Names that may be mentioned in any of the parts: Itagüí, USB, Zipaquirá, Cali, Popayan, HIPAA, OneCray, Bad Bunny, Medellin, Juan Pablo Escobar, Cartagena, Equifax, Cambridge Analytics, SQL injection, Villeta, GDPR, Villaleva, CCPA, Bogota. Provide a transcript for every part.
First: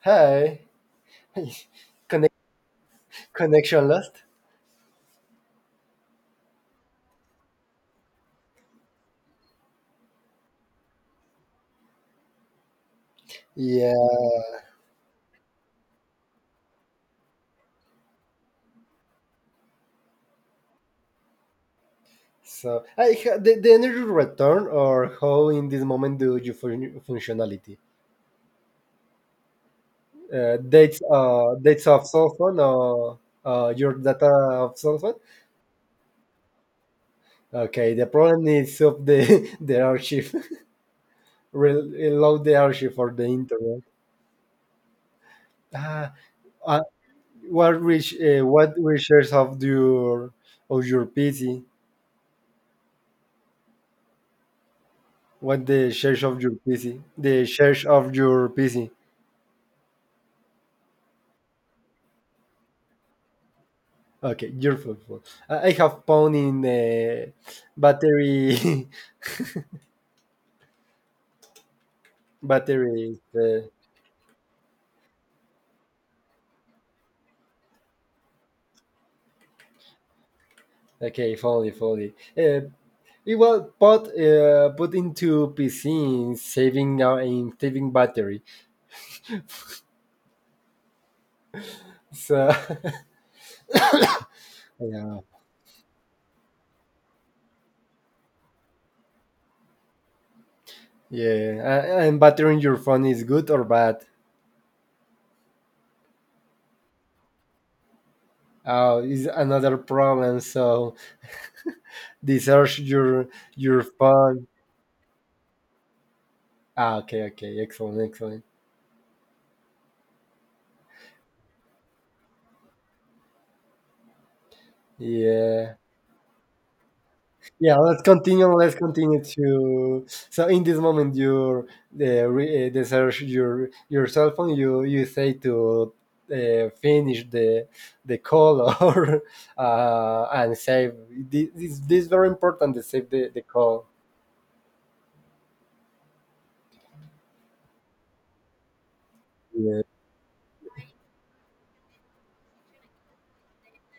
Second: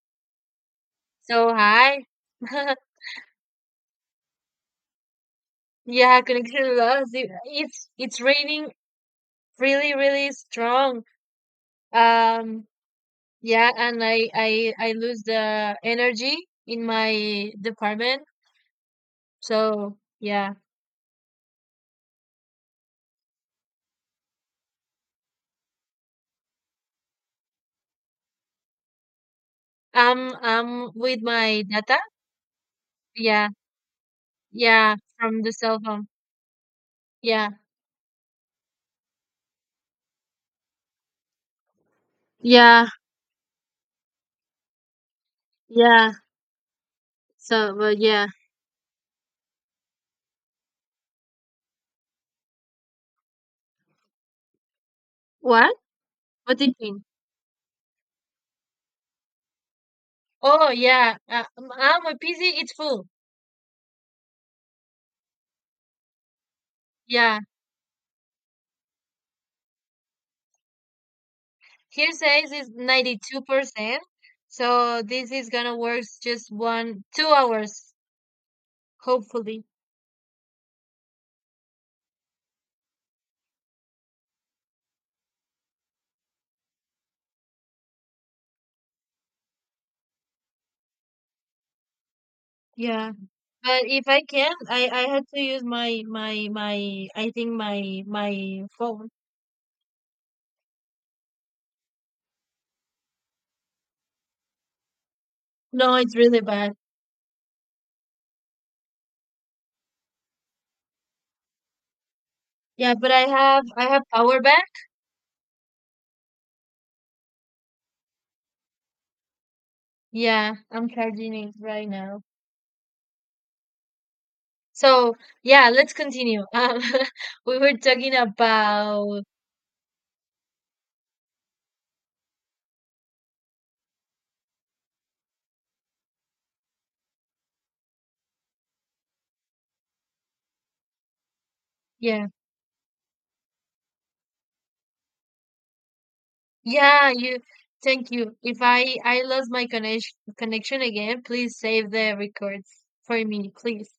Hi. So hi. Connect, Connection lost. Yeah, connection lost. It's raining really strong. Um yeah, Yeah. and I lose the energy in my department. So yeah, So, the energy return, or how in this moment do you functionality? I'm I'm with my Dates data. of cell phone, or Yeah, your data of yeah, cell phone. from the cell phone. Yeah, Okay, the problem is of the the archive. Reload the yeah, archive for the internet. yeah. Ah, uh, what So well, reach? yeah. What research of your PC? What What? the search of your What do you PC? mean? The search of your PC. Oh yeah, my PC it's full. Okay, you're full. I have phone in Yeah. battery, Here says it's battery. 92%. So this is gonna work just one, 2 hours, hopefully. Okay, fully. It was put put into PC in saving battery. So Yeah. But if I can, I yeah, had to use my I think my phone. yeah. And battery in your phone is good or bad? No, it's really bad. Is another problem. So desearch Yeah, but I your have your I have power phone. bank. Ah, okay, excellent, excellent. Yeah, I'm charging it right now. So yeah, Yeah. let's continue. We were Yeah, let's talking continue. Let's about continue to. So in this moment, you the search your cell phone. You say to finish the call or and save. This is yeah. very important to save the call. Yeah, you. Thank you. If I lost my Yeah. connection again, please save the records for me, please.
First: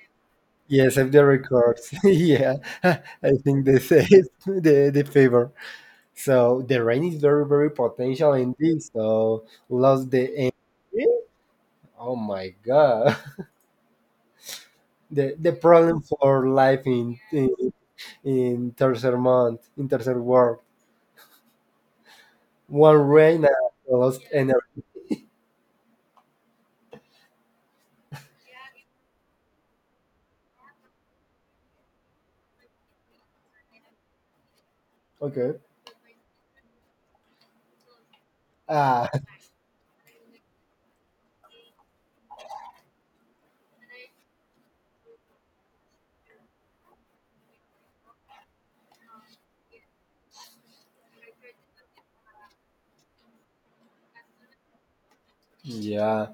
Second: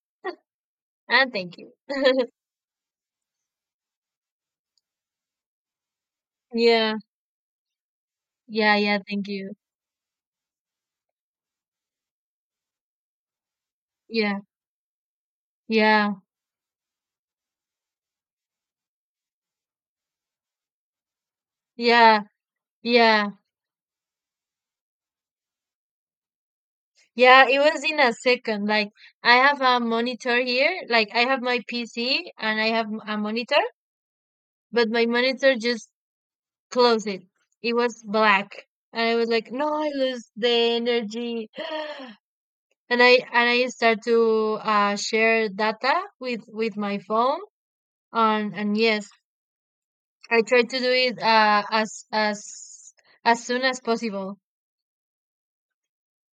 Yeah, save the And thank you. records. Yeah. I think they say it, the favor. So the Yeah, rain is very, very potential in yeah, this. yeah. Thank So you. lost the energy. Oh my god. Yeah, The problem yeah, for life in tercer month in tercer world, yeah, one yeah, rain and I lost energy. yeah. It was in a second. Like I have a monitor here. Like I have my PC and I have a monitor, but my Okay. monitor just closed it. It was black, and Ah. I was like, no, I lose the energy. and I start to share data with my phone on and yes, I try to do it as soon as possible. Yeah,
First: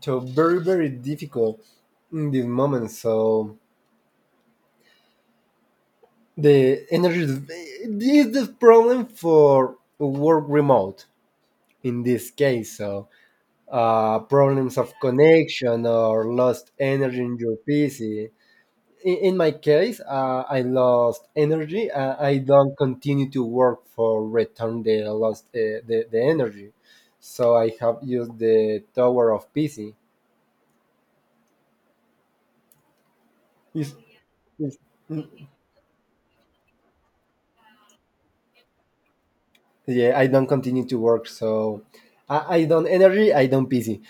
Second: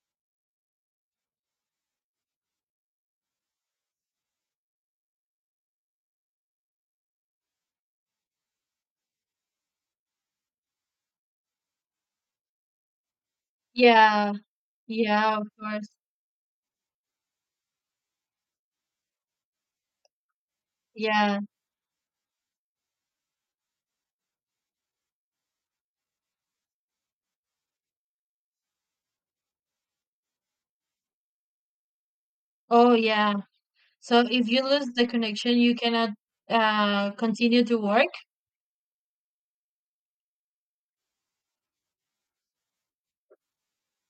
so very, very difficult in this moment, so the energy is this is the problem for work remote in this case. So Yeah, problems of yeah, of connection course. or lost energy in your PC. In my case, I lost Yeah. energy. I don't continue to work for return the lost the energy. So I have used the tower of PC. Oh, yeah. Is- So if you is- lose the connection, you cannot continue to work. yeah, I don't continue to work. So I don't energy. I don't PC.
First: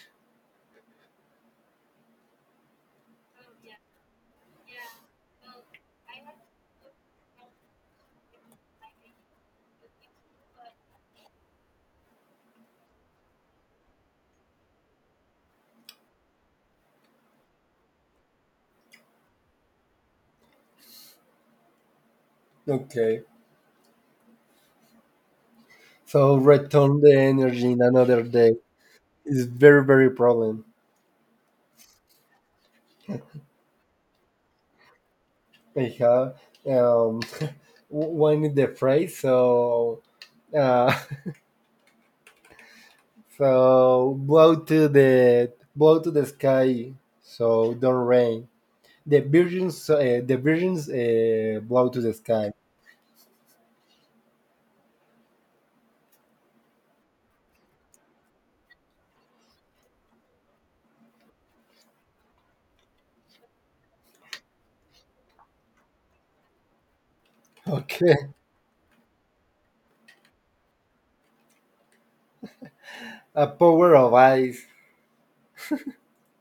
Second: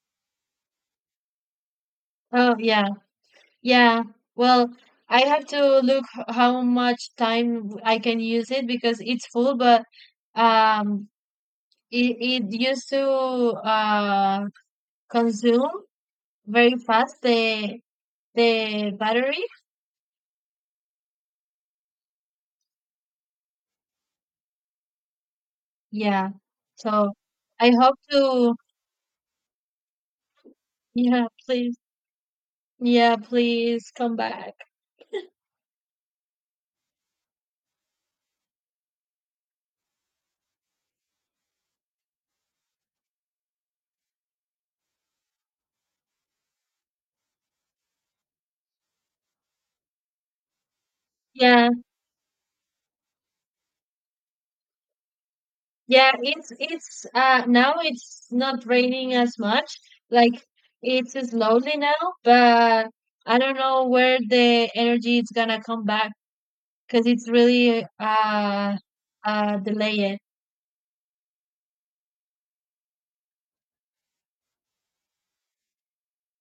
Oh, yeah. Yeah. Well, I have to look how much time I can use it because it's full, but um it, it used to uh consume very fast the battery. Okay. Yeah. So return So the I energy in hope another to day is very, very problem. yeah, please. Yeah, please come back. I have um, one is the phrase. So uh, So blow to the sky, so don't rain. The virgins Yeah. blow to the sky. Yeah, it's now it's not raining as much. Like it's slowly now, but I don't know where the energy is gonna come back because it's really Okay, delayed. a power of ice.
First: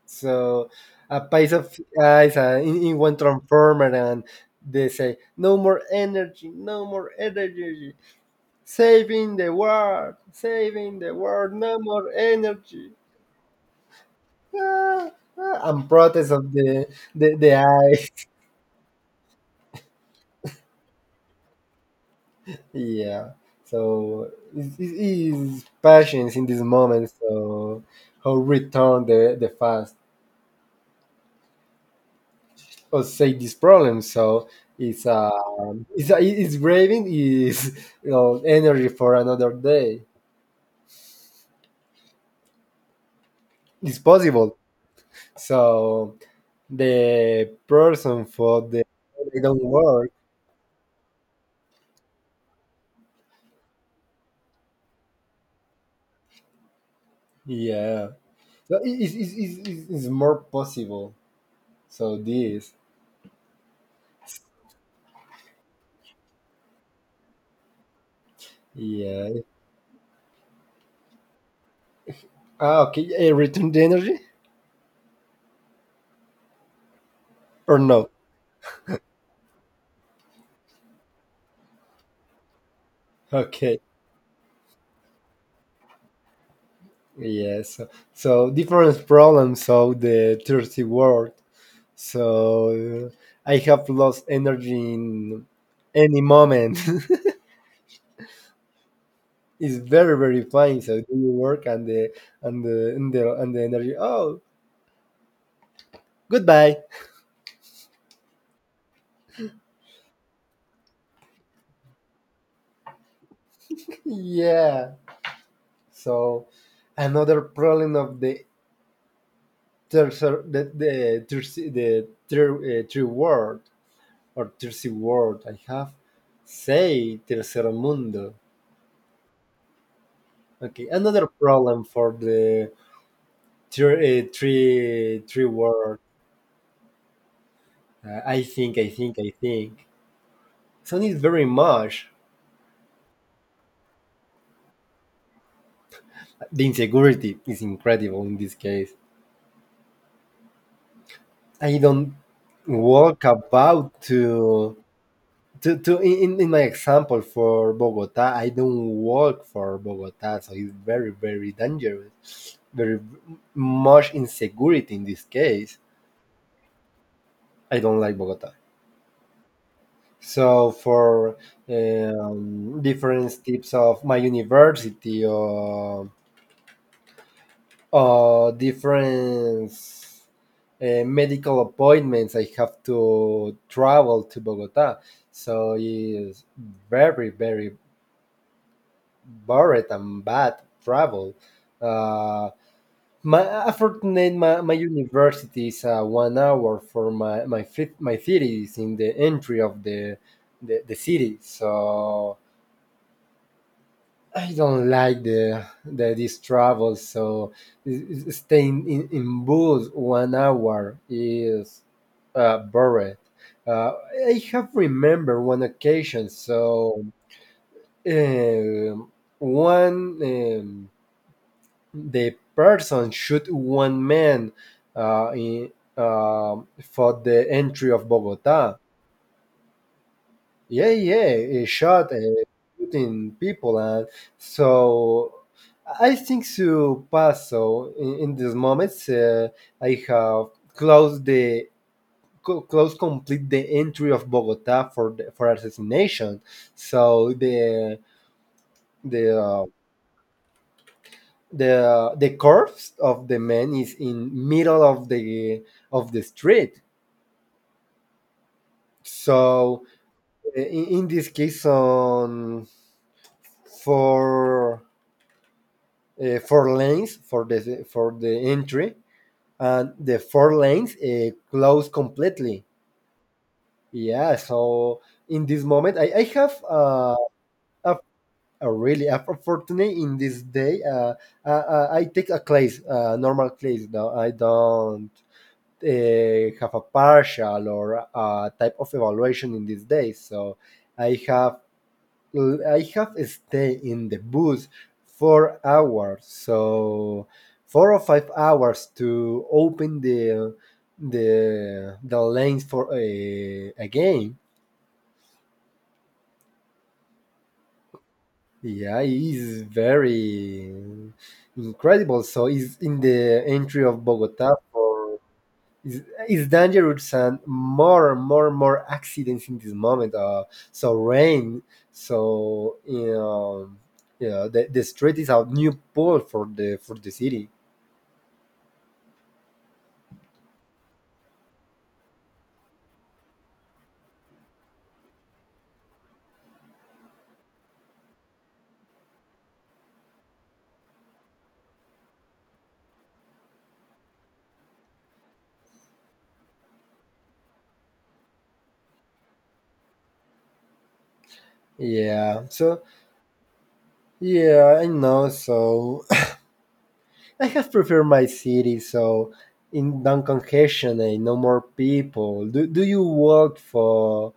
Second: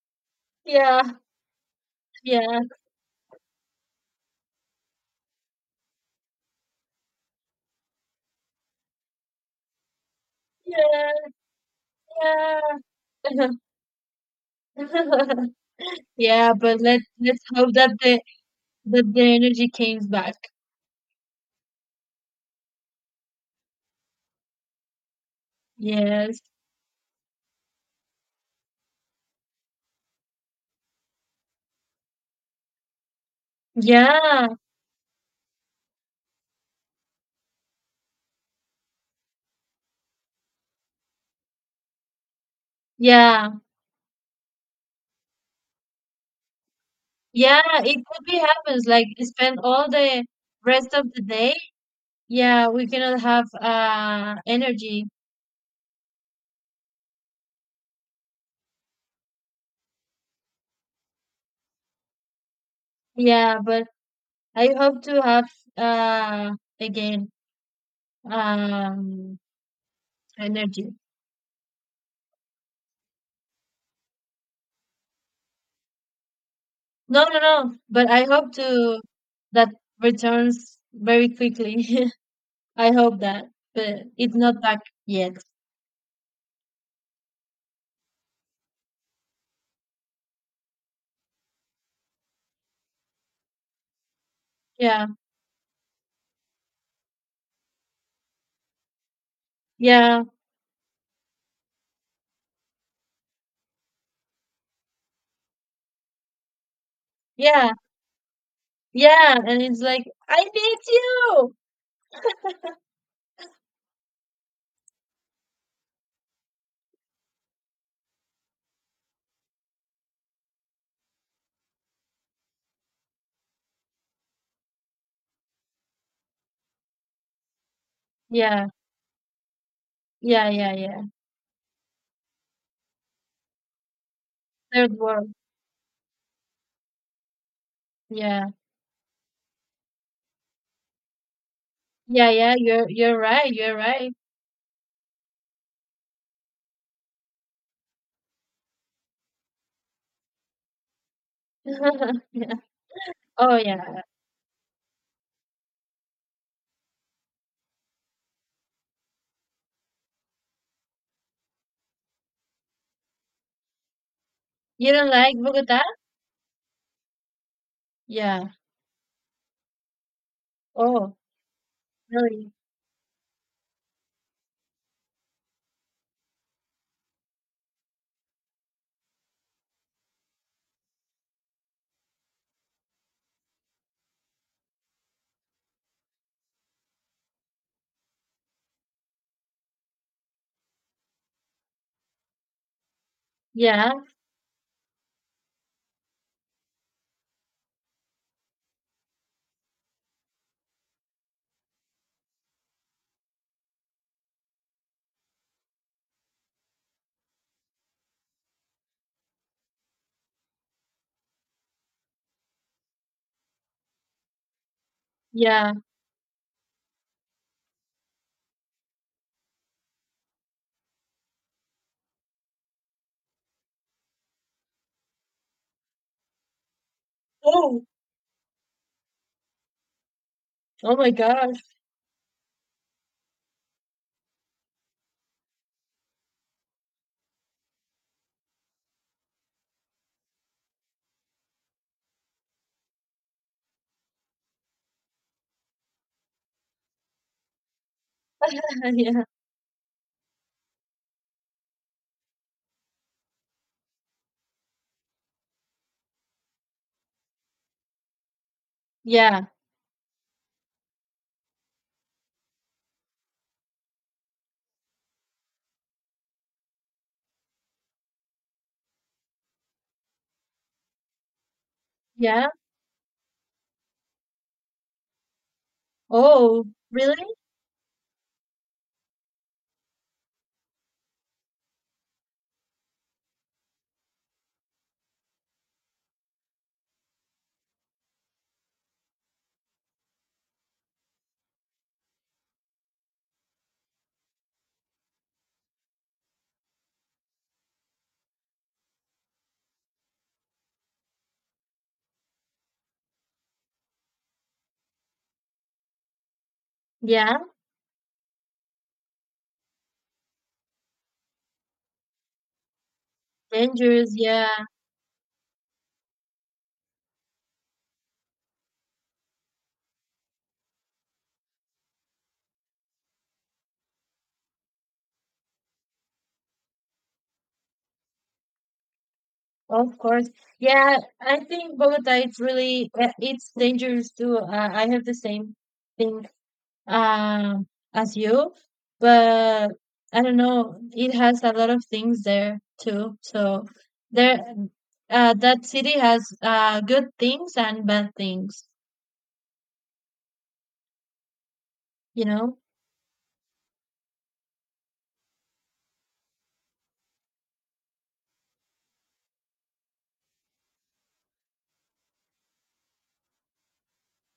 So Yeah, a piece of ice yeah, in one transformer, and they say no more energy, no more energy, saving the yeah, world, no more energy. yeah. Ah. Ah, and protest Yeah, of but let's the hope ice. that the energy comes back. Yeah. So his it's patience Yes. in this moment. So how return the fast or say this problem. Yeah. So it's uh it's braving is you know energy for another day. Yeah. It's possible. So the Yeah, it could person be for the happens. Like they spend don't all work. the rest of the day. Yeah, we cannot have energy. Yeah. So it's more possible. So this. Yeah, but I hope to have uh again um Yeah. energy. Ah, okay. Return the energy No, no, no. or no? But I hope to that returns very quickly. I hope that. Okay. But it's not back yet. Yes. So different problems of the thirsty world. So I have lost energy Yeah. in any moment. It's very, Yeah. very fine. So do you work and and the energy? Oh, goodbye. Yeah, yeah, and it's like, I need you. Yeah. So another problem of the tercer the thirsty the ter, third world or thirsty world. I have say tercer mundo. Yeah, yeah, yeah, Okay, yeah. another problem for the Third world. three word. Yeah, I think. So it's very much. yeah, yeah. You're right. You're right. The insecurity is incredible in this case. I don't Yeah. walk Oh about yeah. To in my example for Bogota. I don't walk for Bogota, so it's very, very dangerous. Very much You insecurity in don't this like case. Bogota? I don't like Yeah. Bogota. So Oh, for really? Different types of my university, or different medical appointments, I have to travel to Bogota. So it's very, very bored and bad travel. Uh, my Yeah, Unfortunately, my university is 1 hour for my city is in the entry of the city. So I don't like the this travel. So staying in bus 1 hour is boring. Uh, I have remember one yeah. occasion. So um, one the person shoot one man uh, in, for the Oh, entry of Bogota. Yeah, oh my yeah, gosh. he shot shooting people, and so I think so pass. So in these moments I have closed the close complete the entry of Bogota for for assassination. So Yeah, the uh, the corpse of the man is in middle of the street. yeah, So in this case on for four lanes for the entry, and the four lanes closed yeah. completely. Yeah, so in this moment, I have Oh, really? a, a really opportunity in this day. I take a class, normal class. No, I don't have a partial or a type of evaluation in this day. So I have I have stayed in the bus 4 hours, so 4 or 5 hours to open the lanes for a game. Yeah. Yeah, it is very incredible. So it's in the entry of Dangerous. Yeah. Bogota for it's, it's dangerous, and more and more and more accidents in this moment. So rain, so you know, yeah, the street is a new pool for the city. Of course. Yeah, I think Bogota. It's really it's dangerous too. I have the same thing uh, as you, but I don't know. It has a lot of things there too. So there, that city has good things and bad things. You Yeah. know. So yeah, I know. So I have preferred my city, so in non-congestion and no more people. Do you work for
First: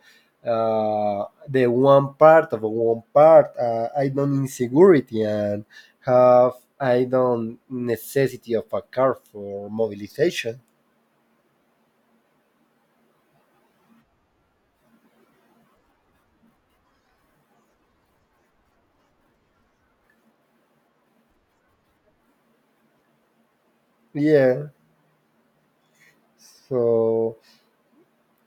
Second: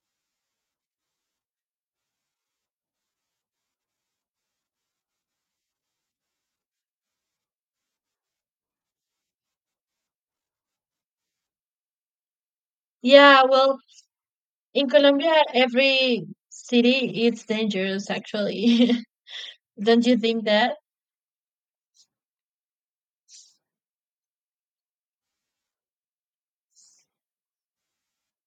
the one part of one part? I don't insecurity and have I don't necessity of a car for mobilization. Yeah. Well, in Colombia, every city is dangerous. Actually, don't you think that? Yeah, so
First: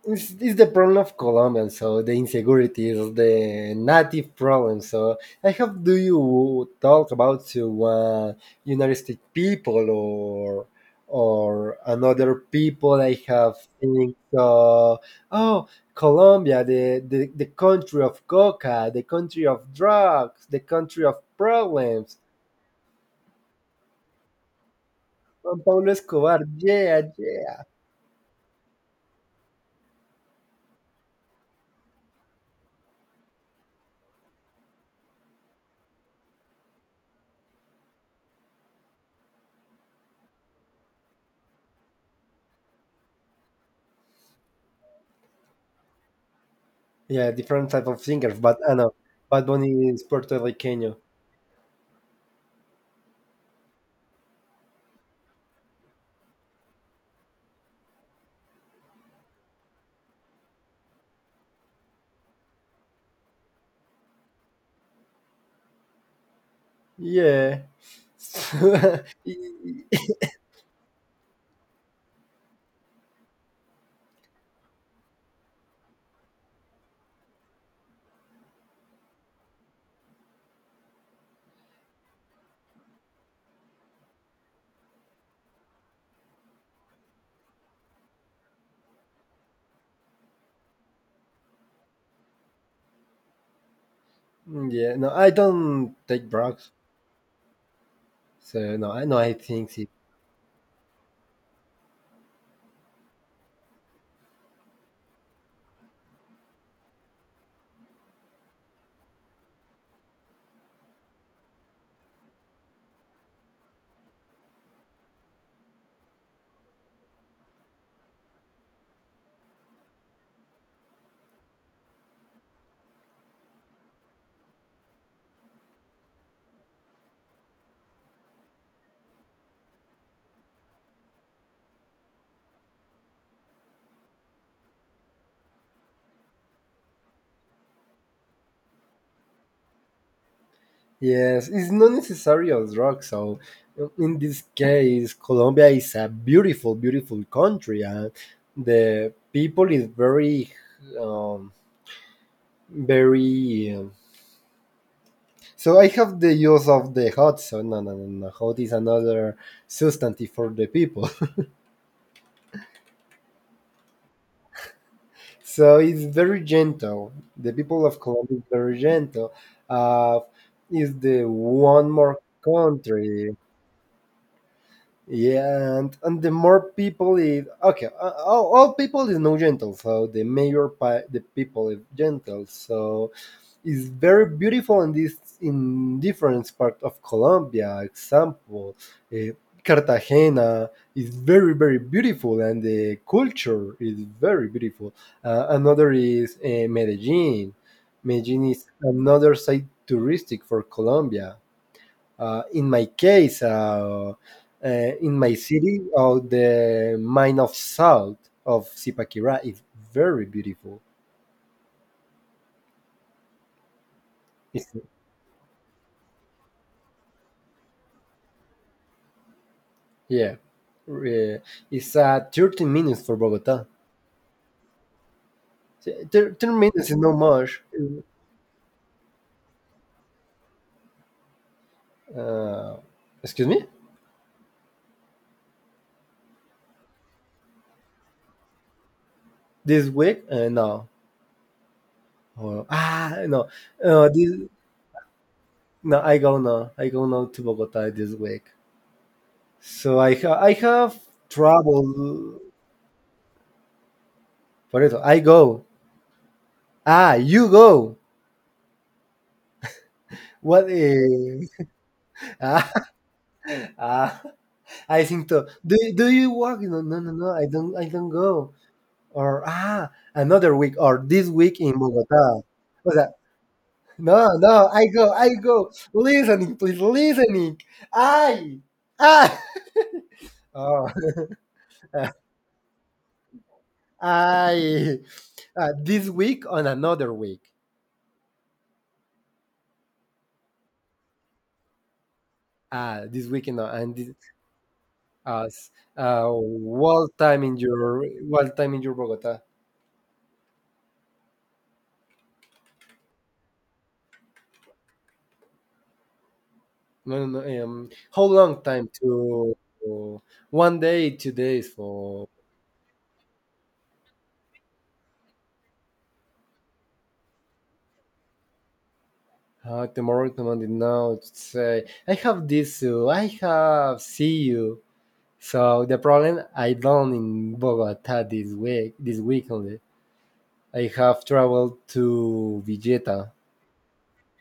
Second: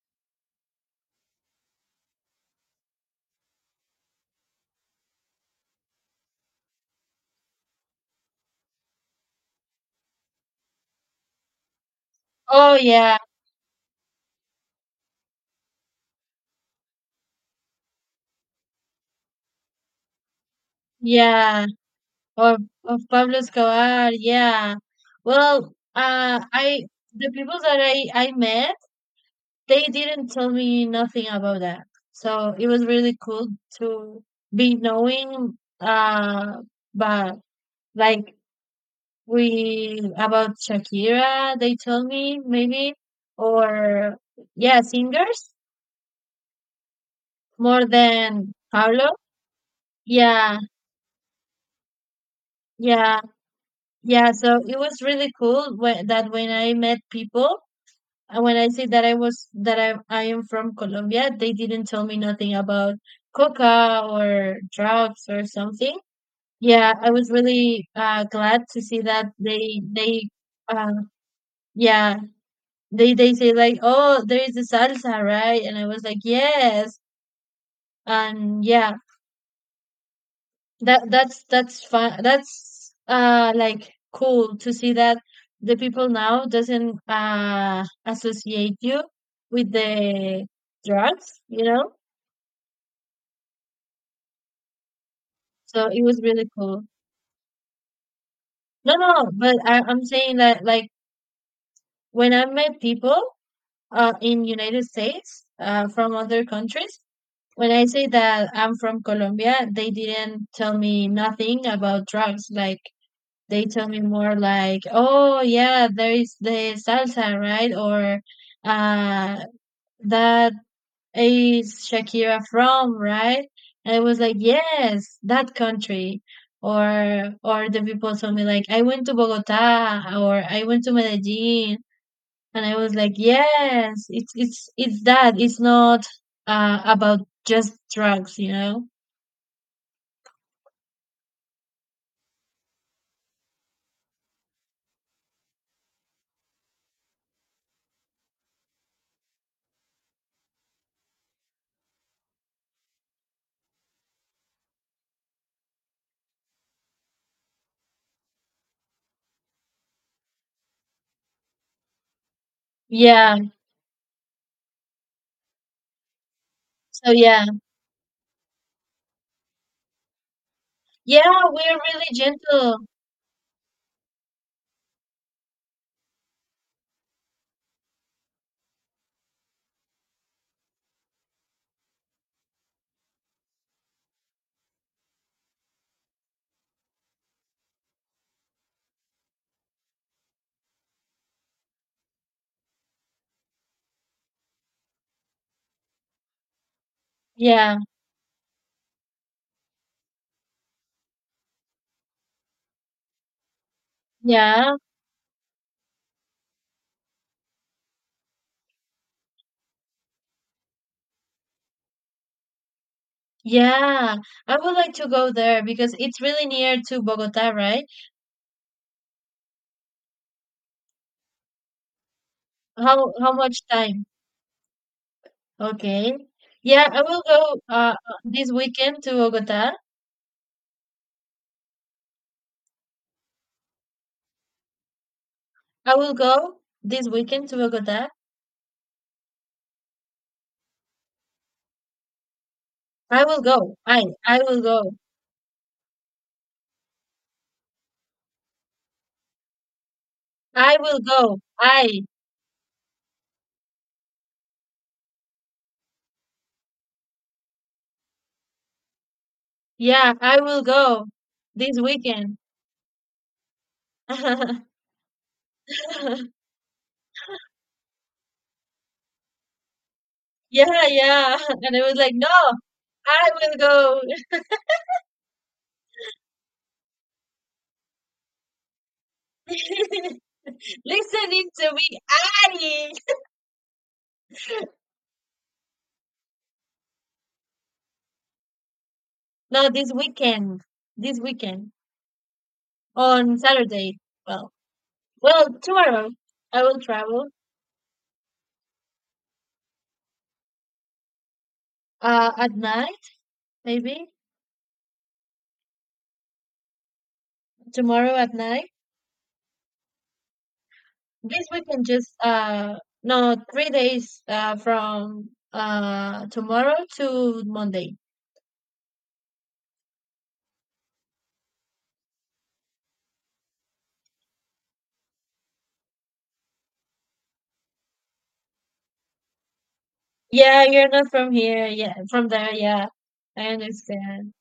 it's the problem of Colombians, so the insecurity is the native problem. So I have, do you talk about to United States people or another Oh people I yeah, have think oh Colombia the country of coca, the country of drugs, the country of yeah. problems. Or of Pablo Escobar. Yeah. Juan Well, Pablo Escobar, I yeah, the people yeah. that I met. They didn't tell me nothing about that. So it was really cool to be knowing but like we about Shakira they told me maybe or yeah singers Yeah, different more type of singers, than but I know Pablo. Bad Bunny is Puerto Yeah, Rican. yeah, yeah. So it was really cool when, that when I met people And when I say that I was that I am from Colombia, they didn't tell me nothing about coca or drugs or something. Yeah, I was Yeah. really glad to see that Yeah, they uh, yeah they say like oh there is a salsa right, and I was like yes and yeah that's that's fun. That's like cool to see that the people now doesn't associate you with the drugs, you know? no, I So don't it was take really drugs. cool. So no, No, I know no, I but think it. I'm saying that like when I met people in United States from other countries, when I say that I'm from Colombia, they didn't tell me nothing about drugs. Like they tell me more like, oh yeah, there is the salsa, right? Or uh that is Shakira from, right? And I was like, yes, that country. Or the people told me like I went to Bogota or I went to Medellin and I was like, yes, it's it's that. It's not about just drugs, you know? Yes, it's not necessary a drug. So in this case, Colombia is a beautiful, beautiful country, and the people is very, um, very. So I have the use of the hot. So no, no, no, no. Hot is another substantive for the people. Yeah. So it's very So gentle. yeah. The people of Colombia is very gentle. Uh, is the Yeah, we're one really more gentle. country. Yeah, and the more people is okay. All people is no gentle, so the mayor, the people is gentle. So is very beautiful and is in different part of Colombia. Example, eh, Cartagena is very, very beautiful and the culture is very beautiful. Another is Medellin. Yeah. Medellin is another site touristic for Colombia. Uh, in my case, uh, Yeah. in my city, the mine of salt of Zipaquirá is very beautiful. Yeah, I would like to go there because it's really near to Bogota, right? Yeah. Uh, it's 30 minutes for How much Bogota. time? Okay. 30 Yeah, minutes is I not will go much. This weekend to Bogota. Uh, Excuse me? I will go this weekend to Bogota. This week? No. I will No. go. Uh, this, I will go. no, I go now. I go now to Bogota this week. So I I will have go. I trouble. For it, I go. Ah, you go. yeah, I will What? go this weekend. ah, ah, I think so. Do you work? No, no, no, no. I don't. I don't go. Or ah another week Yeah, or this yeah. week And in I was like, no, Bogota. O sea, I will go. no, no, I go, I go. Listening, please, listening. I, I. Oh. Listening to me, I. I. This week on another week. No, this weekend. This weekend. Ah, this On week in Saturday. and this, Well, well, s- tomorrow I will what travel time in your what time in your Bogota? At night, maybe. No, no, no. Tomorrow How at long night. time to one day, two This days weekend just for no, 3 days from tomorrow to Monday. Tomorrow. Say, I have this you. I have see you. So the problem I done in Bogota this week only. Yeah, you're I not have from here. traveled Yeah, from there. to Yeah. Villeta. I understand.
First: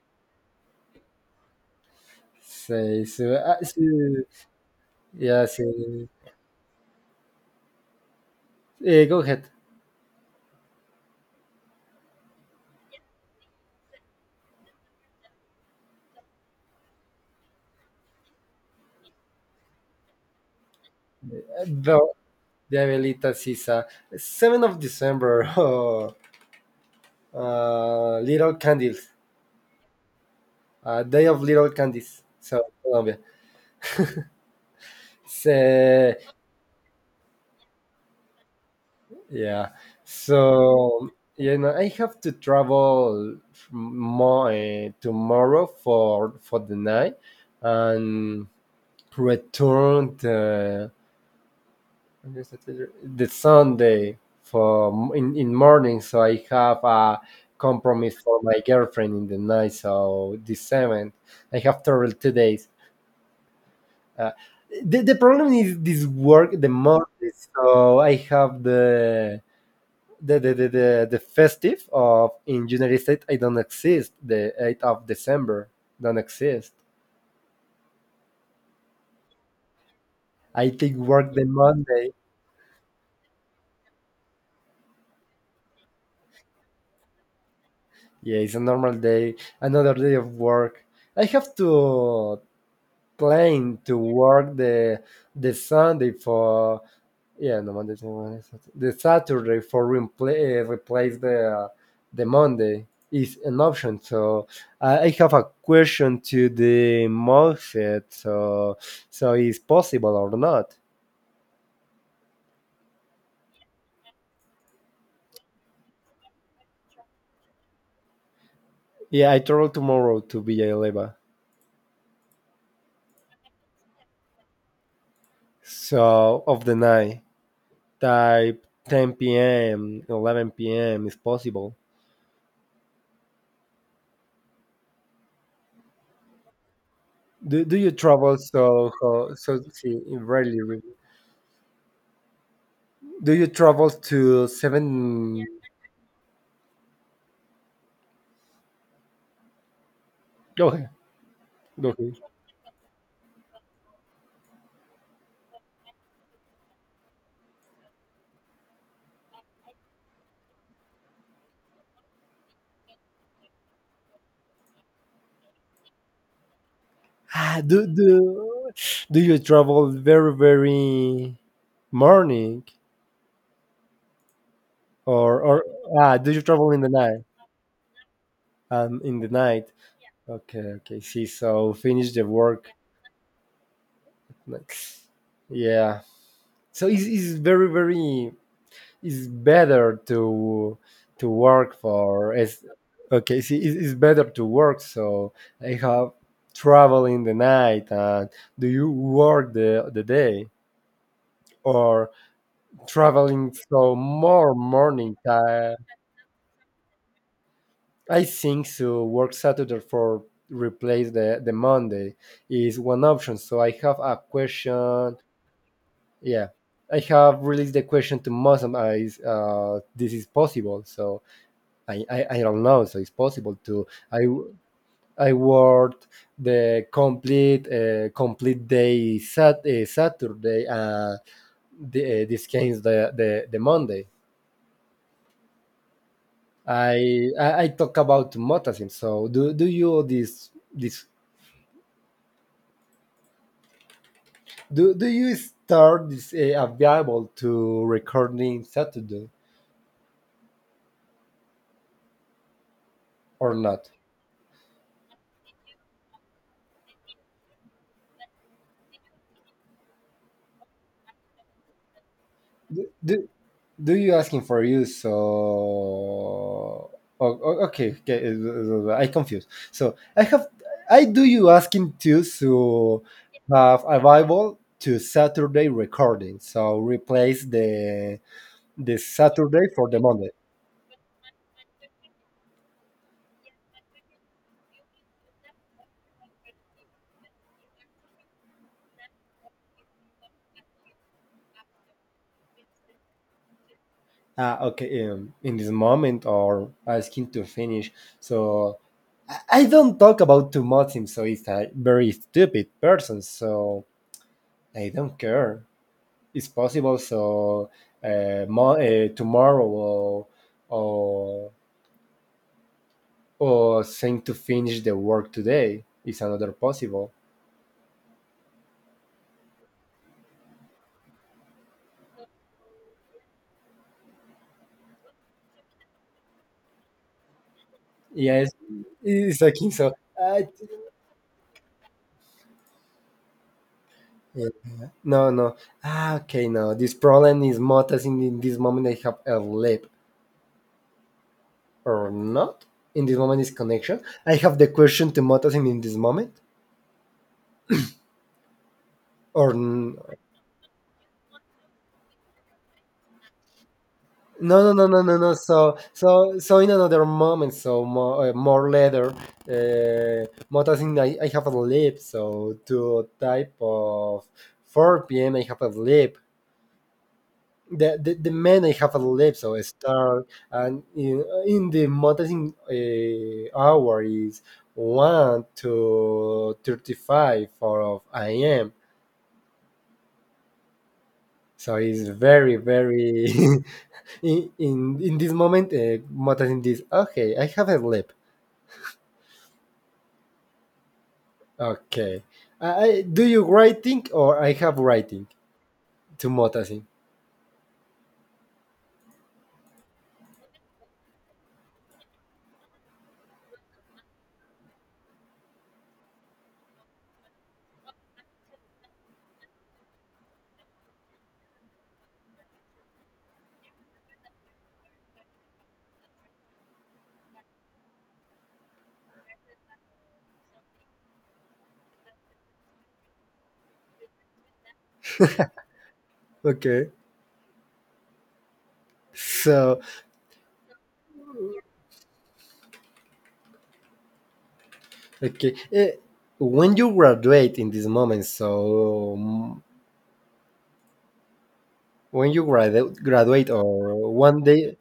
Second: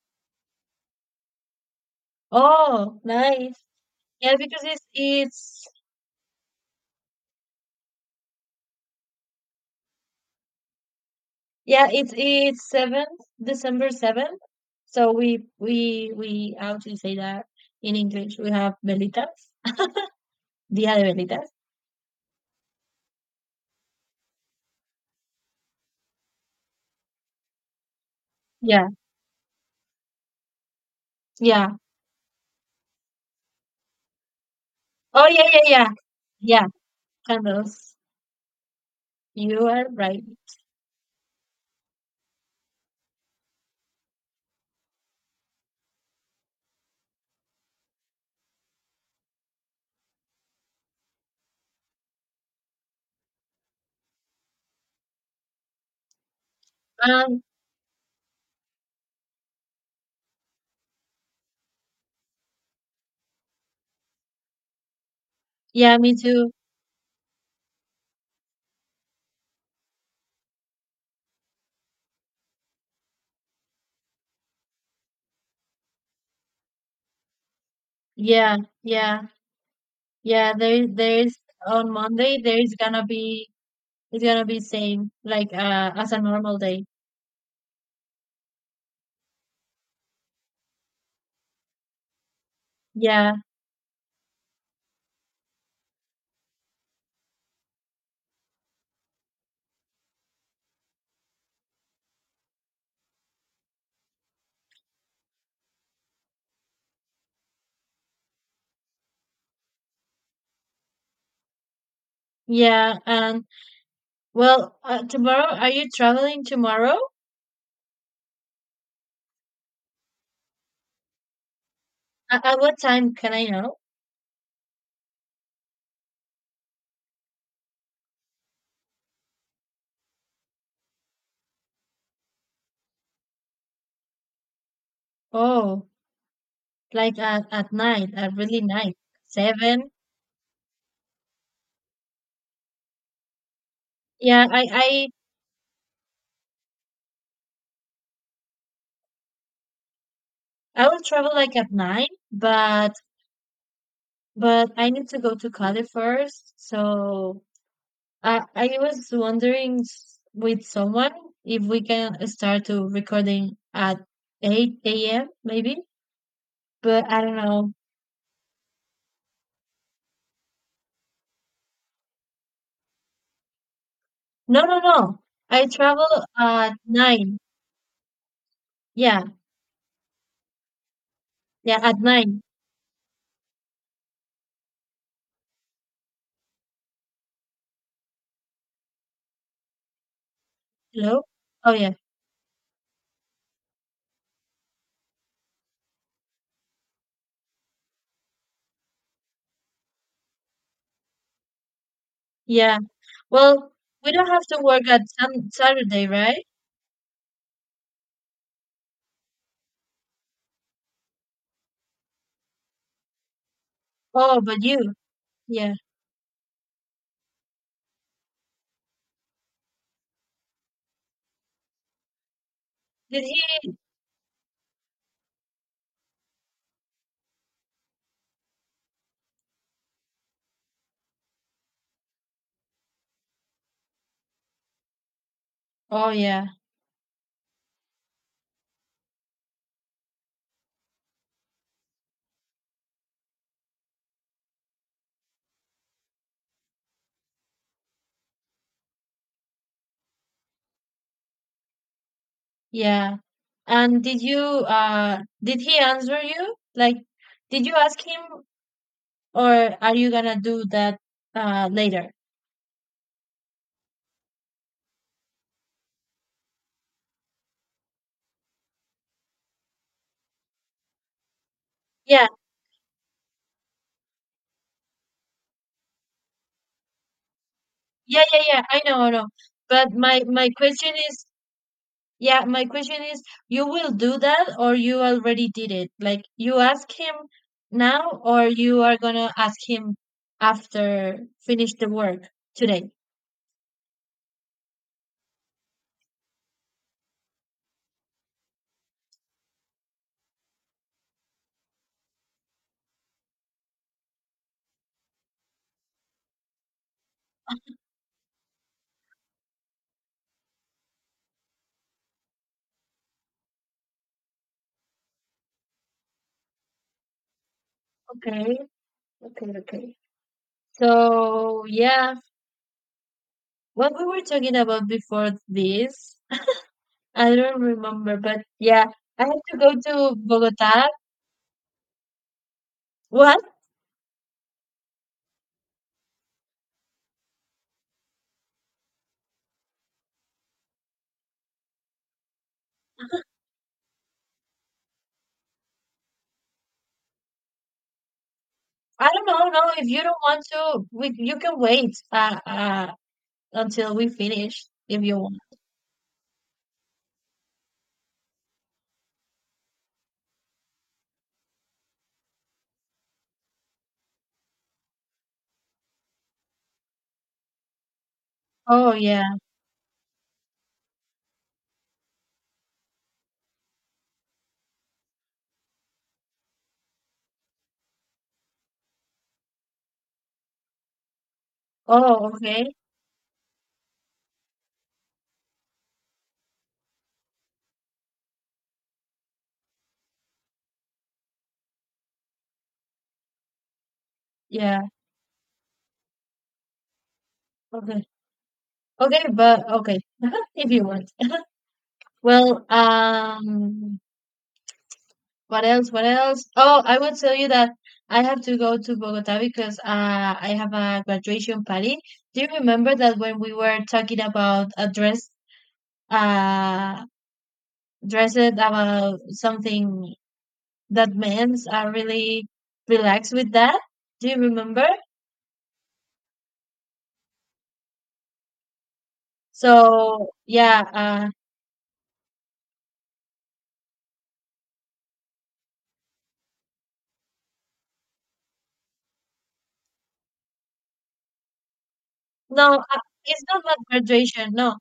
Oh, Say, so, nice. So, Yeah, because it's yeah, so, it's eh, Go ahead. Yeah, it's seventh, December 7th. So we how to say that in English? We have velitas, Día de Velitas. The, the Abuelita Sisa, December 7th. Oh, little Yeah, candles. Day of little yeah. candies. So Colombia. Oh yeah, yeah, yeah, So, yeah. Candles. You yeah. are right. So, you know, I have to travel more tomorrow for the night, and return the what is it? The Sunday for in morning. So I have a Um, compromise for my girlfriend in the night. So the seventh, I have travel 2 days. Uh, the problem is yeah, this me work too. the month, so I have the festive of in United States I don't exist. The December 8th don't exist. Yeah, yeah, yeah. I take work There's the on Monday. Monday. There's gonna be it's gonna be same like as a normal day. Yeah, it's a normal day, another day of work. I have to Yeah, plan to work the Sunday for Yeah, no Monday. Tuesday, Wednesday, Saturday. The Saturday for replay, replace the Monday is an option. So I have a question to the Moffat. So so is possible or not? yeah. And well, tomorrow are you traveling tomorrow? Yeah, I travel tomorrow to Villaleva. At what time can I know? So of the night, type 10 p.m., 11 p.m. is possible. Oh, like at Do you night, at travel really night, seven. Rarely? Really- Do you travel Yeah, to seven? Go I ahead. will travel like at Go nine, ahead. But I need to go to Cali first. So I was wondering with someone if we can start to recording at eight a.m. maybe, but I don't Ah, know. Do you travel very morning No, no, no. or I ah travel do you travel at in the night? nine. In Yeah, the night. Okay, okay. See, so yeah, at finish the nine. work. Like, yeah. So it's very very it's better Hello. to Oh work yeah, for as okay. See, it's better to work. So I have travel in the night. And do you work the day or yeah. traveling Well, so we don't have more to work at morning some time. Saturday, right? I think so work saturday for replace the monday is one option so I have a Oh, but you. question. Yeah. Yeah, I have released the question to muslim eyes, uh, this is possible so I don't know so it's Did possible he? to I worked the complete complete day sat, saturday, the, this came the, the monday. Oh, yeah. I talk about motasim. So do you this do you start this available to recording Saturday Yeah. or not? And did you did he answer you? Like did you ask him or are you gonna do that later? Do, do, do you asking for you? So oh, oh, okay, okay, I confused. So I have I do you asking to Yeah. so have available to Saturday recording. So replace Yeah, yeah, yeah. I know, the I know. Saturday for But the Monday. my question is Yeah, my question is, you will do that or you already did it? Like you ask him now or you are gonna ask him after finish the work today. Okay, in this moment or asking to finish. So I don't talk about too much him, so it's a very stupid person. So I don't care. It's possible. So tomorrow or or or saying to finish the work today is another possible. Okay, okay, okay. So yeah, what we were talking about before this, I don't remember, but Yes, yeah, I it's have like to go so. to I Bogota. What? yeah. No, no. Ah, okay, no. This problem is more as in this moment I have a lip. Or not in this moment is connection. I have the question to Motasin in this moment I don't know. or No, if n- you don't want to, we you can wait until we no finish no no if no you no no want. so so so in another moment so more, more later, Motasin. I have a sleep so to type of 4 p.m. I have a sleep the men I Oh have a sleep yeah. so I start and in the Motasin hour is 1 to 35 of I a.m. So it's Oh very, okay. very in, in in this moment. Mota in this. Okay, I have a lip. Okay, do you writing or I have Yeah. writing to Motasin? Okay. Okay, but okay, if you want. Well, what else? What else? Oh, I would tell you that I have to go to Bogota because I have a graduation party. Do you remember that when we were talking about a dress, uh, dresses about something that men are really relaxed with that? Do you remember? Okay, so So yeah, okay, when you graduate in this moment, so when you no, it's graduate not or about one graduation. No, day,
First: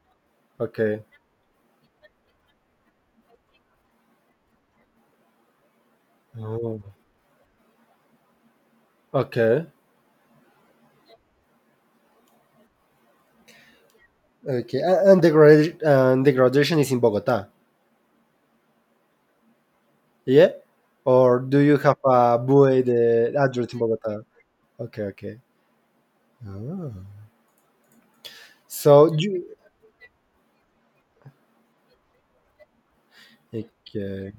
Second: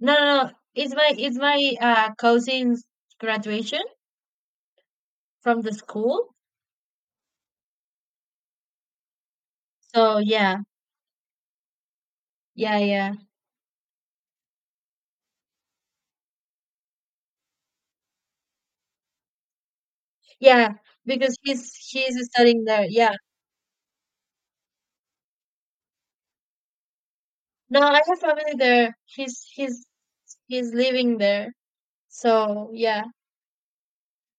no, no, no. Okay, It's my cousin's graduation from the school. oh, okay, So yeah, yeah, yeah, okay, and the and the graduation is in Bogota. Yeah? yeah. Because Or do you have he's a studying there. buey Yeah. the address in Bogota? Okay, okay. Oh. No, I have family there. So you He's living there. So yeah, okay.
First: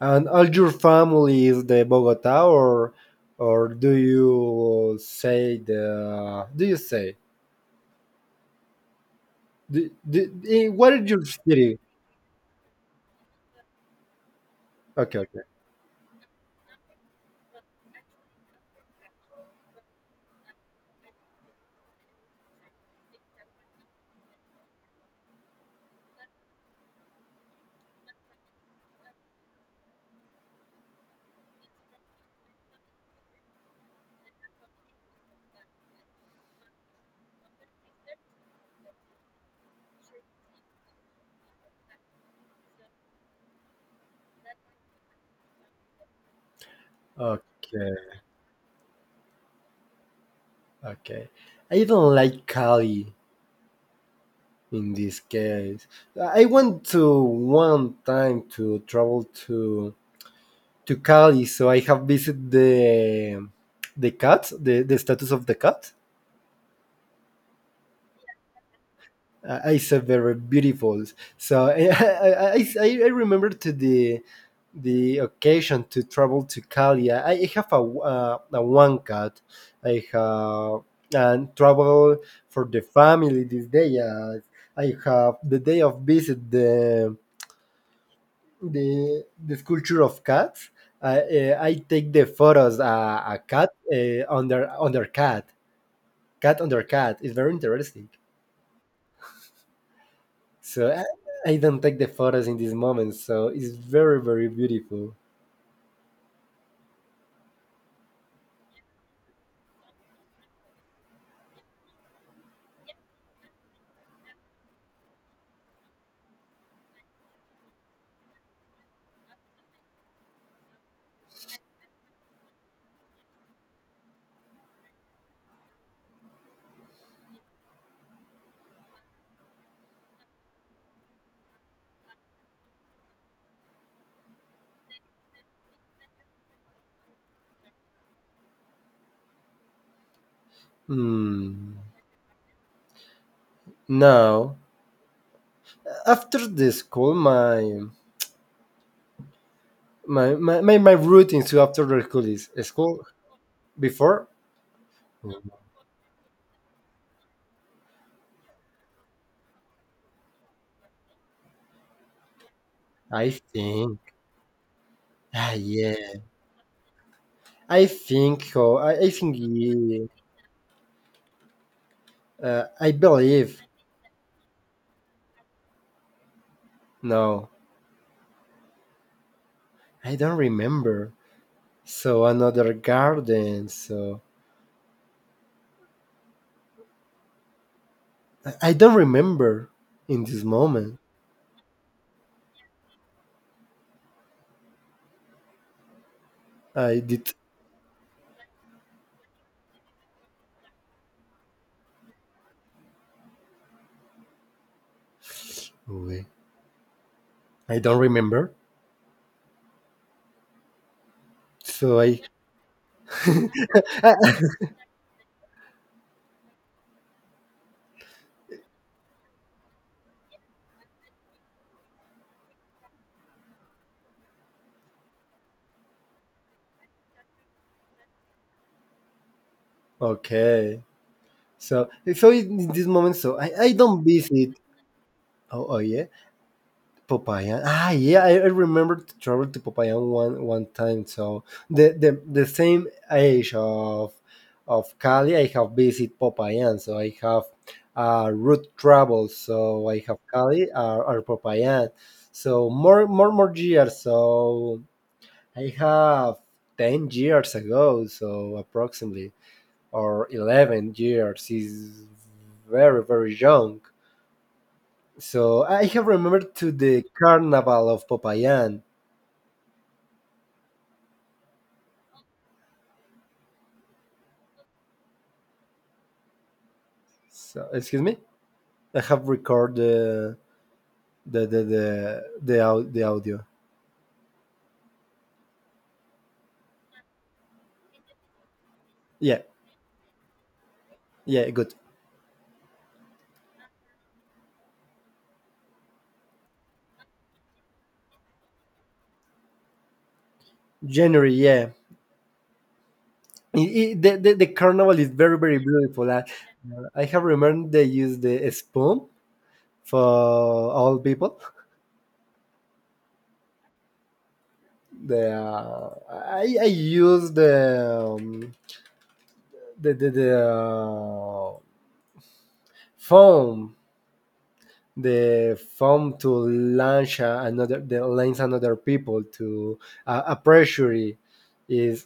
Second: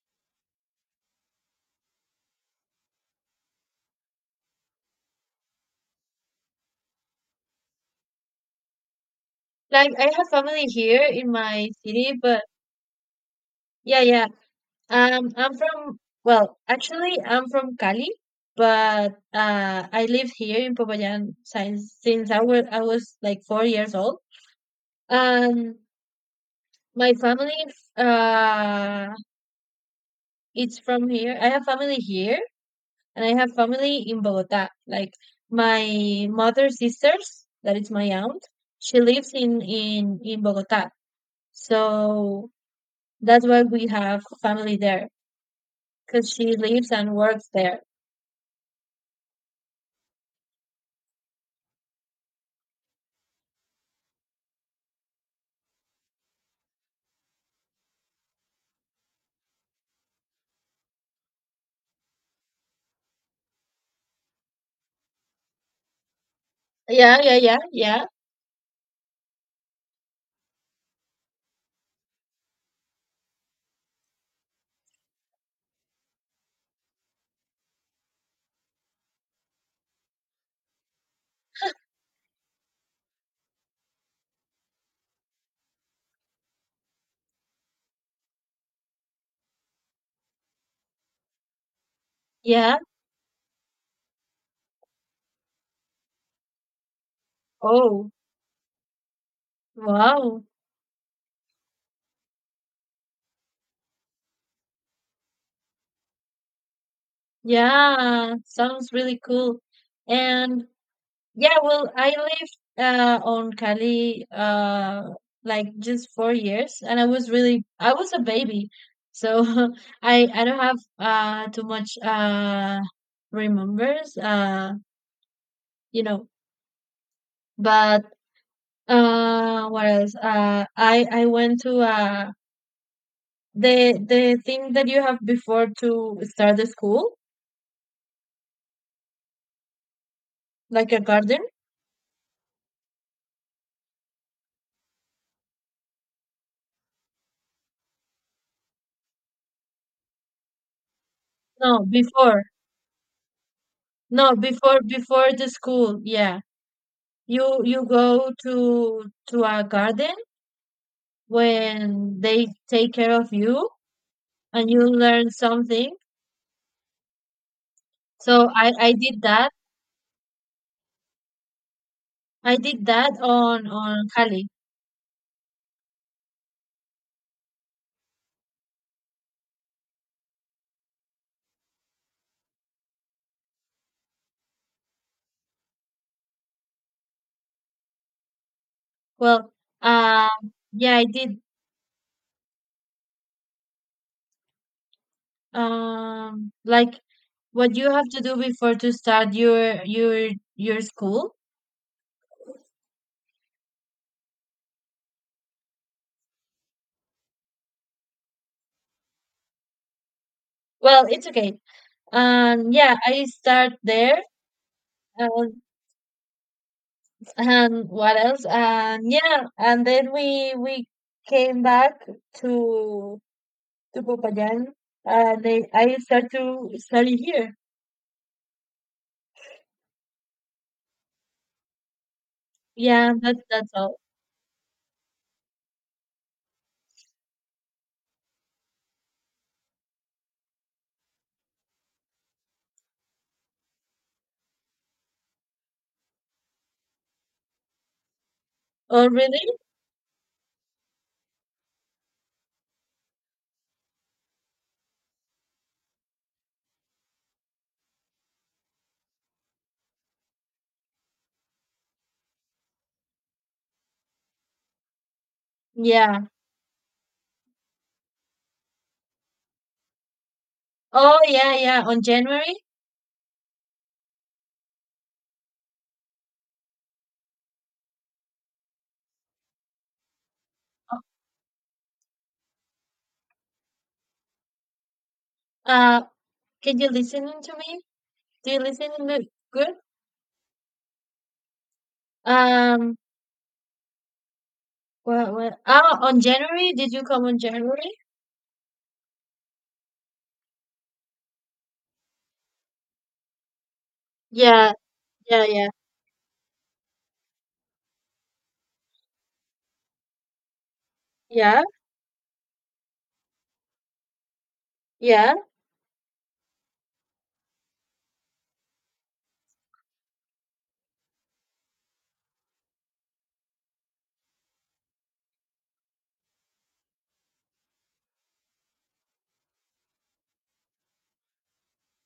And all your family is the Bogota or do you say the do you say like I have family what here is your in my city? city, but yeah, yeah. Okay, okay. I'm from well, actually, I'm from Cali, but I live here in Popayán since I was like 4 years old. Um, My family uh it's from here. I have family here and I have family in Bogota. Like my mother's sisters, that is my aunt, she lives in Bogota. So that's why we have family there because she lives and works there. Okay, okay. I don't like Cali in this case. I went to one time to travel to Cali, so I have visited the cat, the status of the cat. Yeah, yeah, yeah, yeah, It's a very beautiful. So I remember to the occasion to travel to Cali. I have a one cat. I have and travel for the family this day. I have the day of visit the sculpture of cats. I I take the yeah. photos. A cat under under cat, cat under cat. It's very interesting. Oh, wow. So I don't take the photos in this moment. So it's very very beautiful. Yeah, sounds really cool. And Yeah, well, I lived on Cali like just 4 years, and I was really I was a baby, so I don't have too much remembers, you know. But what else? I went to the thing that you have before to start the school, like a garden. Hmm. Now after the school, my routine. So No, after the school before. is school before. No, before before the Hmm, school. Yeah You go to a garden when they take care I of you think. and you learn Ah, something. yeah. I So think. Oh, I I did think. that. Yeah, I uh, did I that believe. On Cali. No. I don't remember. So another garden. So I don't Well, remember in this um yeah, moment. I did like I did. what you have to do before to start your school. Wait, I don't remember. Well, it's okay. So I. Yeah, I start there. Um, And what else? And yeah, and then we came back to to Popayan, and they, I start to study here. Okay. So so in this Yeah, moment, so that's I all. don't visit. Oh, oh yeah. Popayan. Ah, yeah, I remember to travel to Popayan one time. So the same age of Cali, I have visited Popayan. So I have route Oh travel. really? So I have Cali or Popayan. So more years. So I have 10 years ago. So approximately or 11 years is very very young. So I have Yeah. remembered to the carnival of Popayan. Oh yeah, yeah. On January, So, excuse me, I have record the audio. uh, can you listen to me? Do you listen to me? Yeah, Good. yeah, good. Um. What, what? Oh, on January? Did you come on January? January, yeah. It, it, the Yeah, carnival is very yeah, very yeah, beautiful. I have remembered they use the spoon for all people. yeah, The yeah. I use the foam the phone to launch another the lines another people to a pressure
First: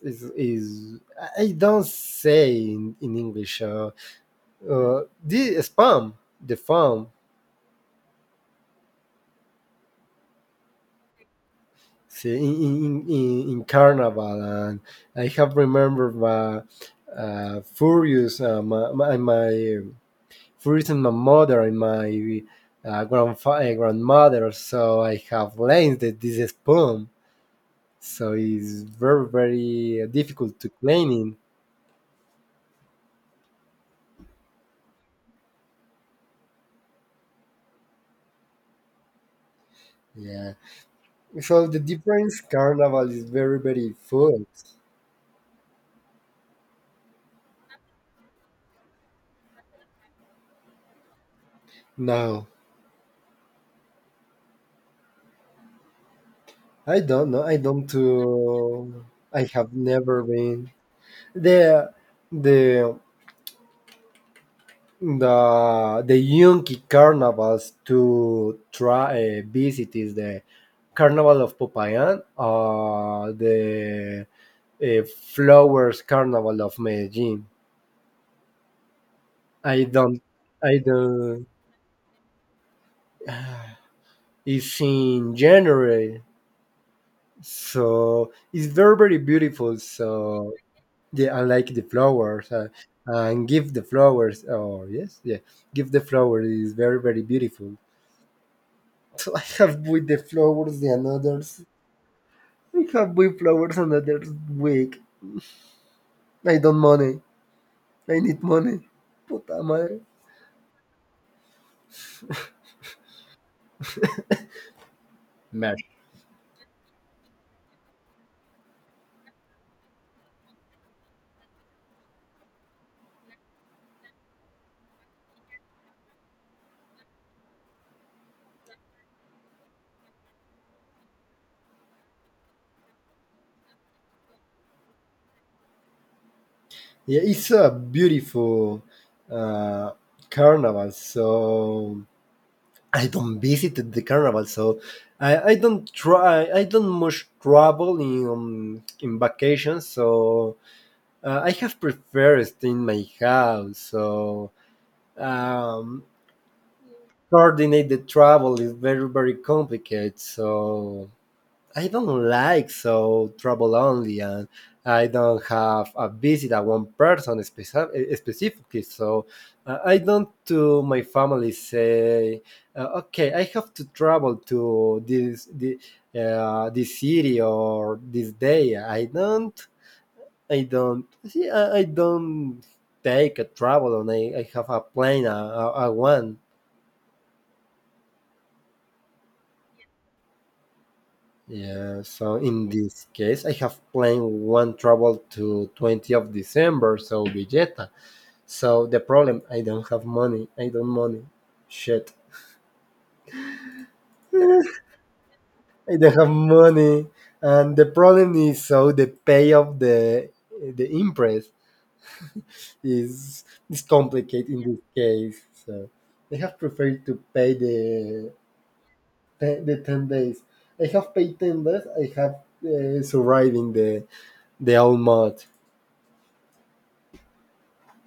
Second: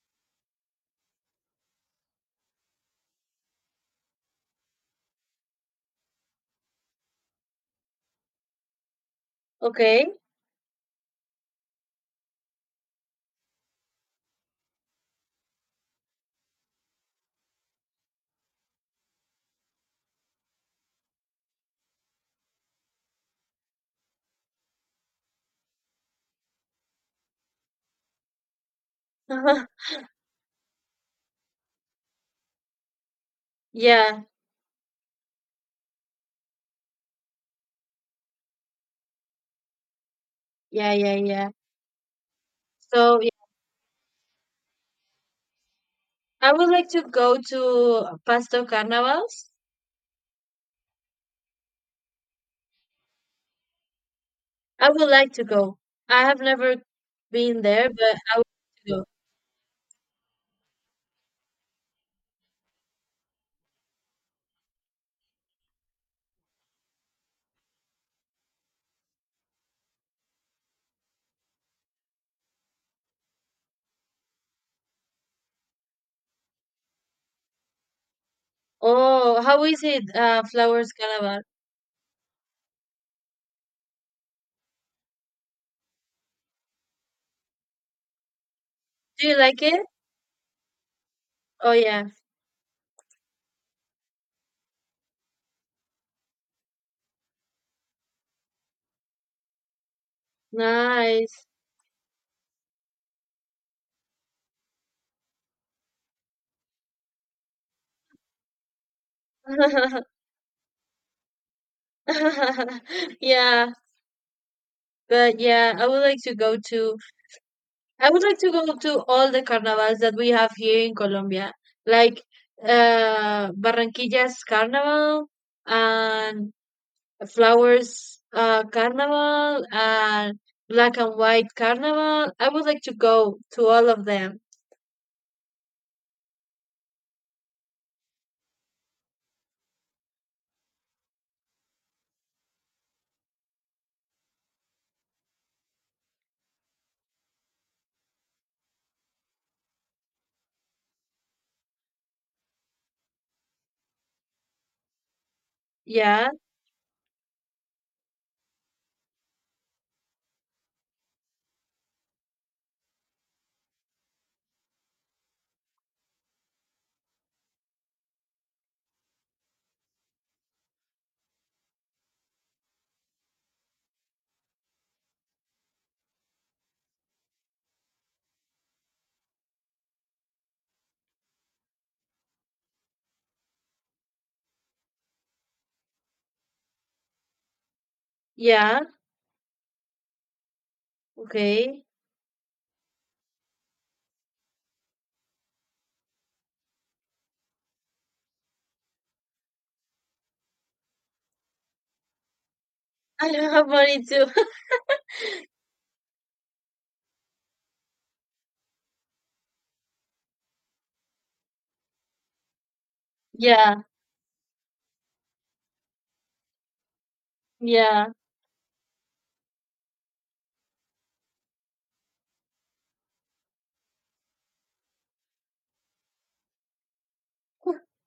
is I don't say in English, the spam the phone Okay. see in carnival and I have remembered my furious my furious and my mother and my grandmother so I have learned that this is spam so it's very very difficult to clean in. Yeah, Yeah. yeah, yeah, yeah. So the difference carnival So is very very full. I would like to go to Pasto Carnivals. No, I would like to go. I have never I don't know. I been don't there, but I would like to go. to. I have never been the the the Yunque carnivals to try visit is the Carnival of Popayan, or the uh, Flowers Carnival of Medellin. Oh, how is I it, don't. I Flowers Carnival? don't. It's in January, so it's very very Do you like beautiful. it? So yeah, I like Oh, the yeah. flowers, and give the flowers. Oh yes, yeah, give the flowers is very very beautiful. So I have with the flowers the Nice. others. I have with flowers another week. I don't money. I need money. Puta madre. Yeah, but yeah, Mesh. I would like to go to all the carnivals that we have here in Colombia, like Barranquilla's Carnival and flowers carnival and black and white carnival. I would like to go to all of them. Yeah, it's a beautiful uh, carnival. So I don't visit the carnival, so I don't try. I don't much travel in vacations, so I have preferred stay in my house. So um, Yeah, coordinate the travel is very very complicated. So I don't like so trouble only, and I don't have a visit at one person specifically. So I don't to my family say, okay, I have to travel to this the this city or this day. I don't take a travel, and I have a plane, a one. yeah, okay. Yeah, so in this case, I have planned one travel to 20 of December, so Villeta. So the problem, I don't have money. I don't money. Shit. I don't have money too. I don't have money. And the problem is, so the pay of the impress is yeah, is complicated in this case. So I have preferred to pay yeah, the ten, the 10 days. I have paid 10 days. I have surviving the whole month.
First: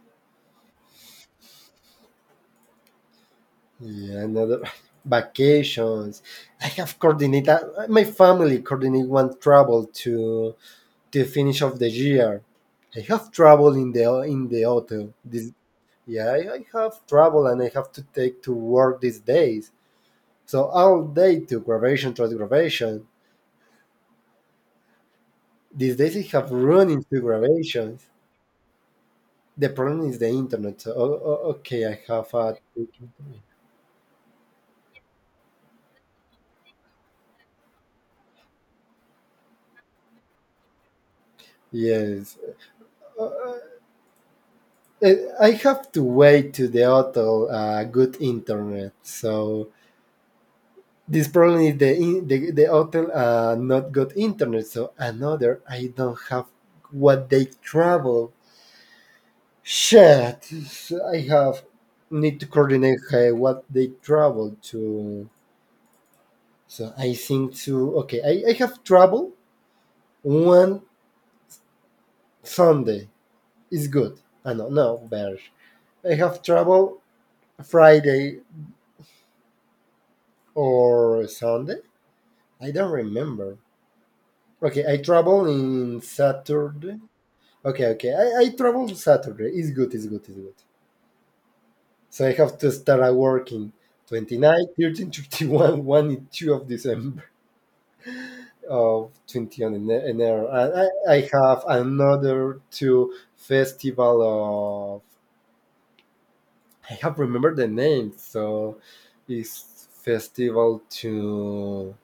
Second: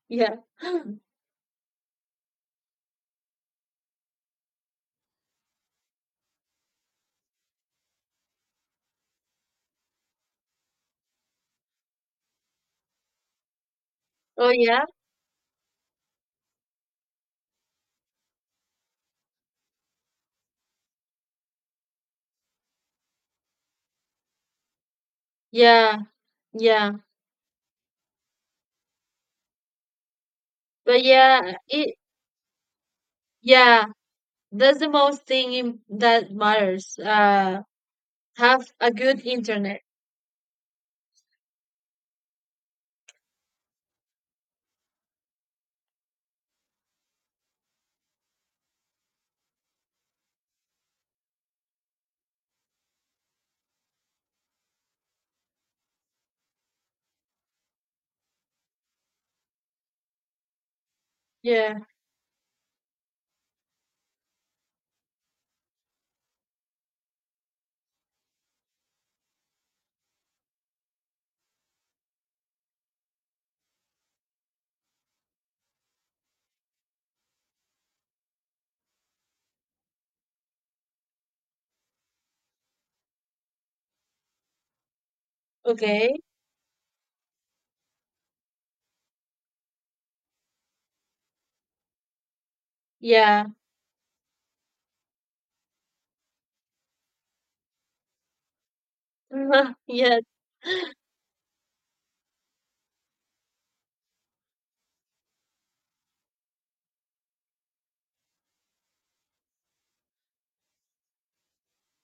yeah. Yeah, another vacations. I have coordinated my family coordinate one travel to finish of the year. I have travel in Oh the yeah, hotel. This yeah, I have travel and I have to take to work these days. So all day to graduation, to graduation. These yeah, days I have run yeah. into graduations. The problem is the internet. So, But okay, I have a yeah, that's the most thing that matters. Have a good internet. yes. Uh, I have to wait to the hotel good internet. So this problem is the in, the, the hotel, not good internet. So another, I don't have what they travel. Shit, I have Yeah. need to coordinate what they travel to. So I think to okay, I have travel one Sunday is good. I no no better. I have travel Friday or Sunday. I don't remember. Okay, I travel in Okay. Saturday. Okay, okay. I travel Saturday. It's good, it's good, it's good. So I have to start at Yeah. work in 29, 13, 31, 1 and 2 of December of 20 on yeah. Enero. And I have another two festival of... I have remembered the name, so it's festival to...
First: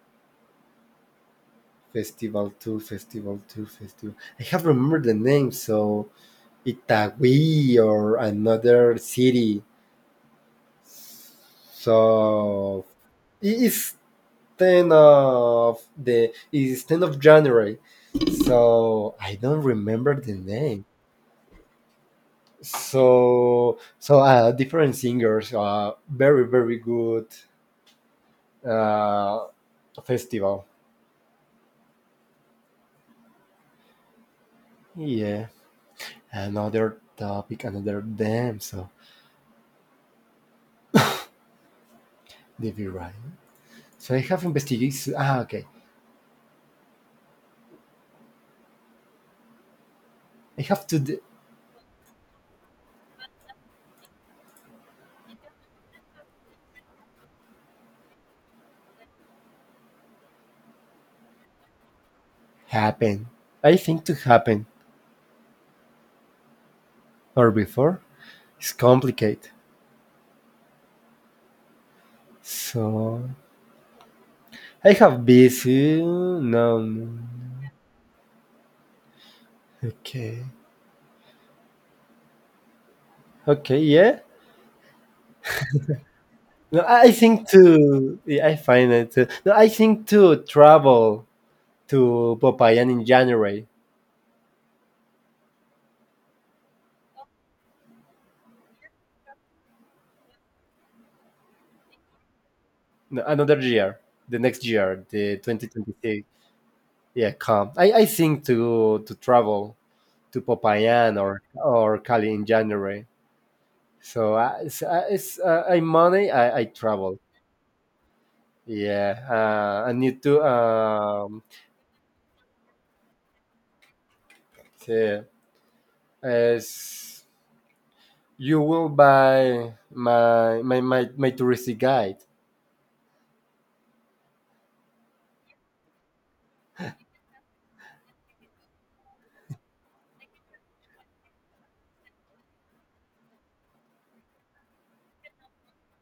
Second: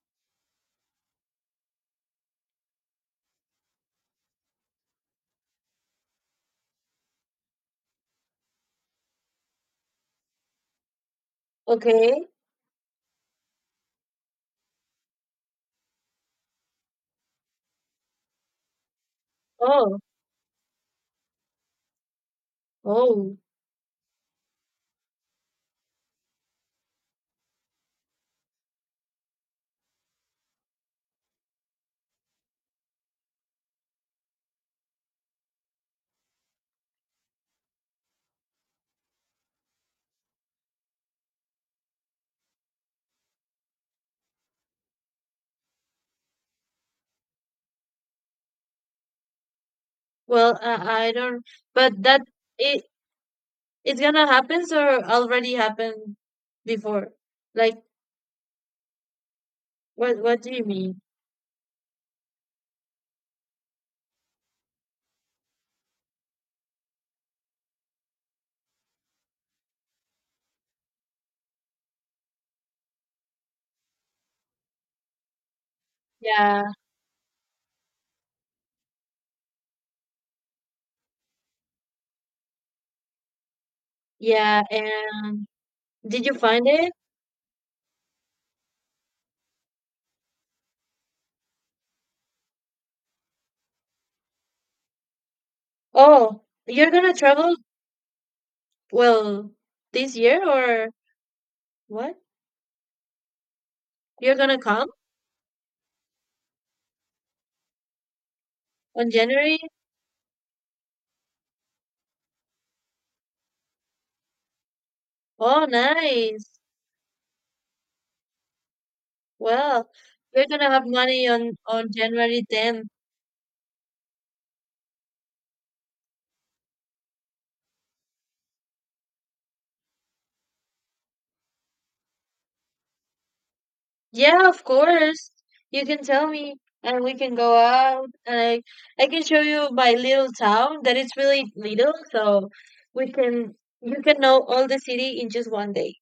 Festival 2, Festival 2, Festival... I have remembered the name, so Itagüí or another city. Okay. So it's 10 of the it's 10 of January. So I don't Oh. remember the name. Oh. So so different singers, very very good uh, festival. Yeah. Another topic, another damn so did you right. So I have investigated ah okay. Well, I have to I don't, but that it it's gonna happen or already happened before. Like, what do you mean? happen. I think to happen. Or before is complicated. So I have busy. No, Yeah, no, no. Okay. Okay. Yeah. yeah. And did you find No, it? I think to yeah, I find it. Uh, no, I think to travel to Popayan in January, Oh, you're gonna travel? Well, this year or what? no, another year, You're the gonna next come year, the 2026. Yeah, come. I think on to January? travel to Popayan or Cali in January. So I, it's, it's, Oh, I money nice. I travel. Yeah, Well, I need to you're gonna have money on January 10th. say as you will buy my touristy guide. Yeah, of course. You can tell me and we can go out and I can show you my little town that it's really little, so we can you can know all the city in just one day.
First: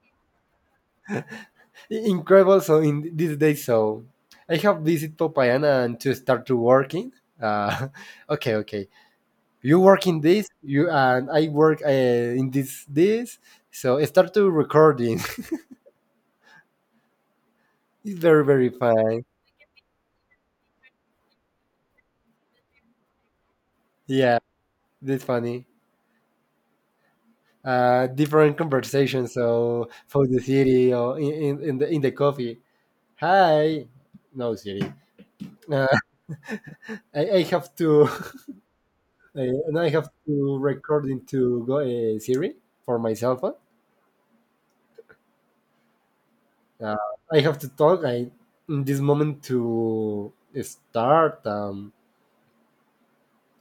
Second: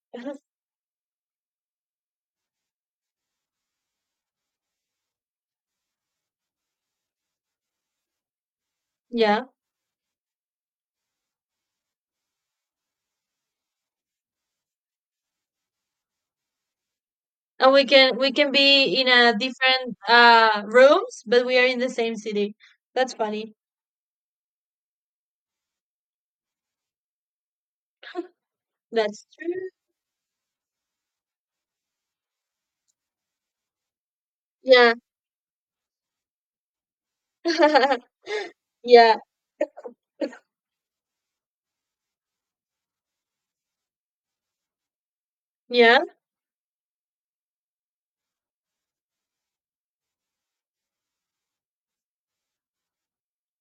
Incredible. So in this day, so I have visit Popayana and to start to working. Uh, okay, okay. Yeah. You work in this, you and I work in this. So I start to recording. And It's we very can very be in fine. a different rooms, but we are in the same city. That's funny. Yeah, that's funny. Uh, different That's conversations. true. So for the city or in the coffee. Hi, no city. Yeah. Uh, I have to Yeah. And I have to record into go, Siri for my cell phone. Yeah. Uh, I have to talk. I in this moment to start,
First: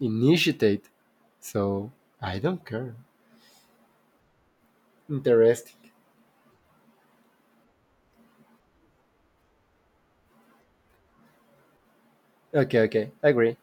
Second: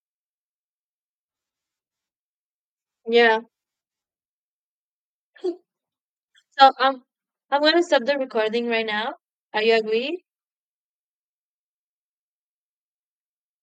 initiate. So I don't care. Yeah. Interesting. So I'm gonna stop the recording right now. Are you agree? Okay, okay, agree.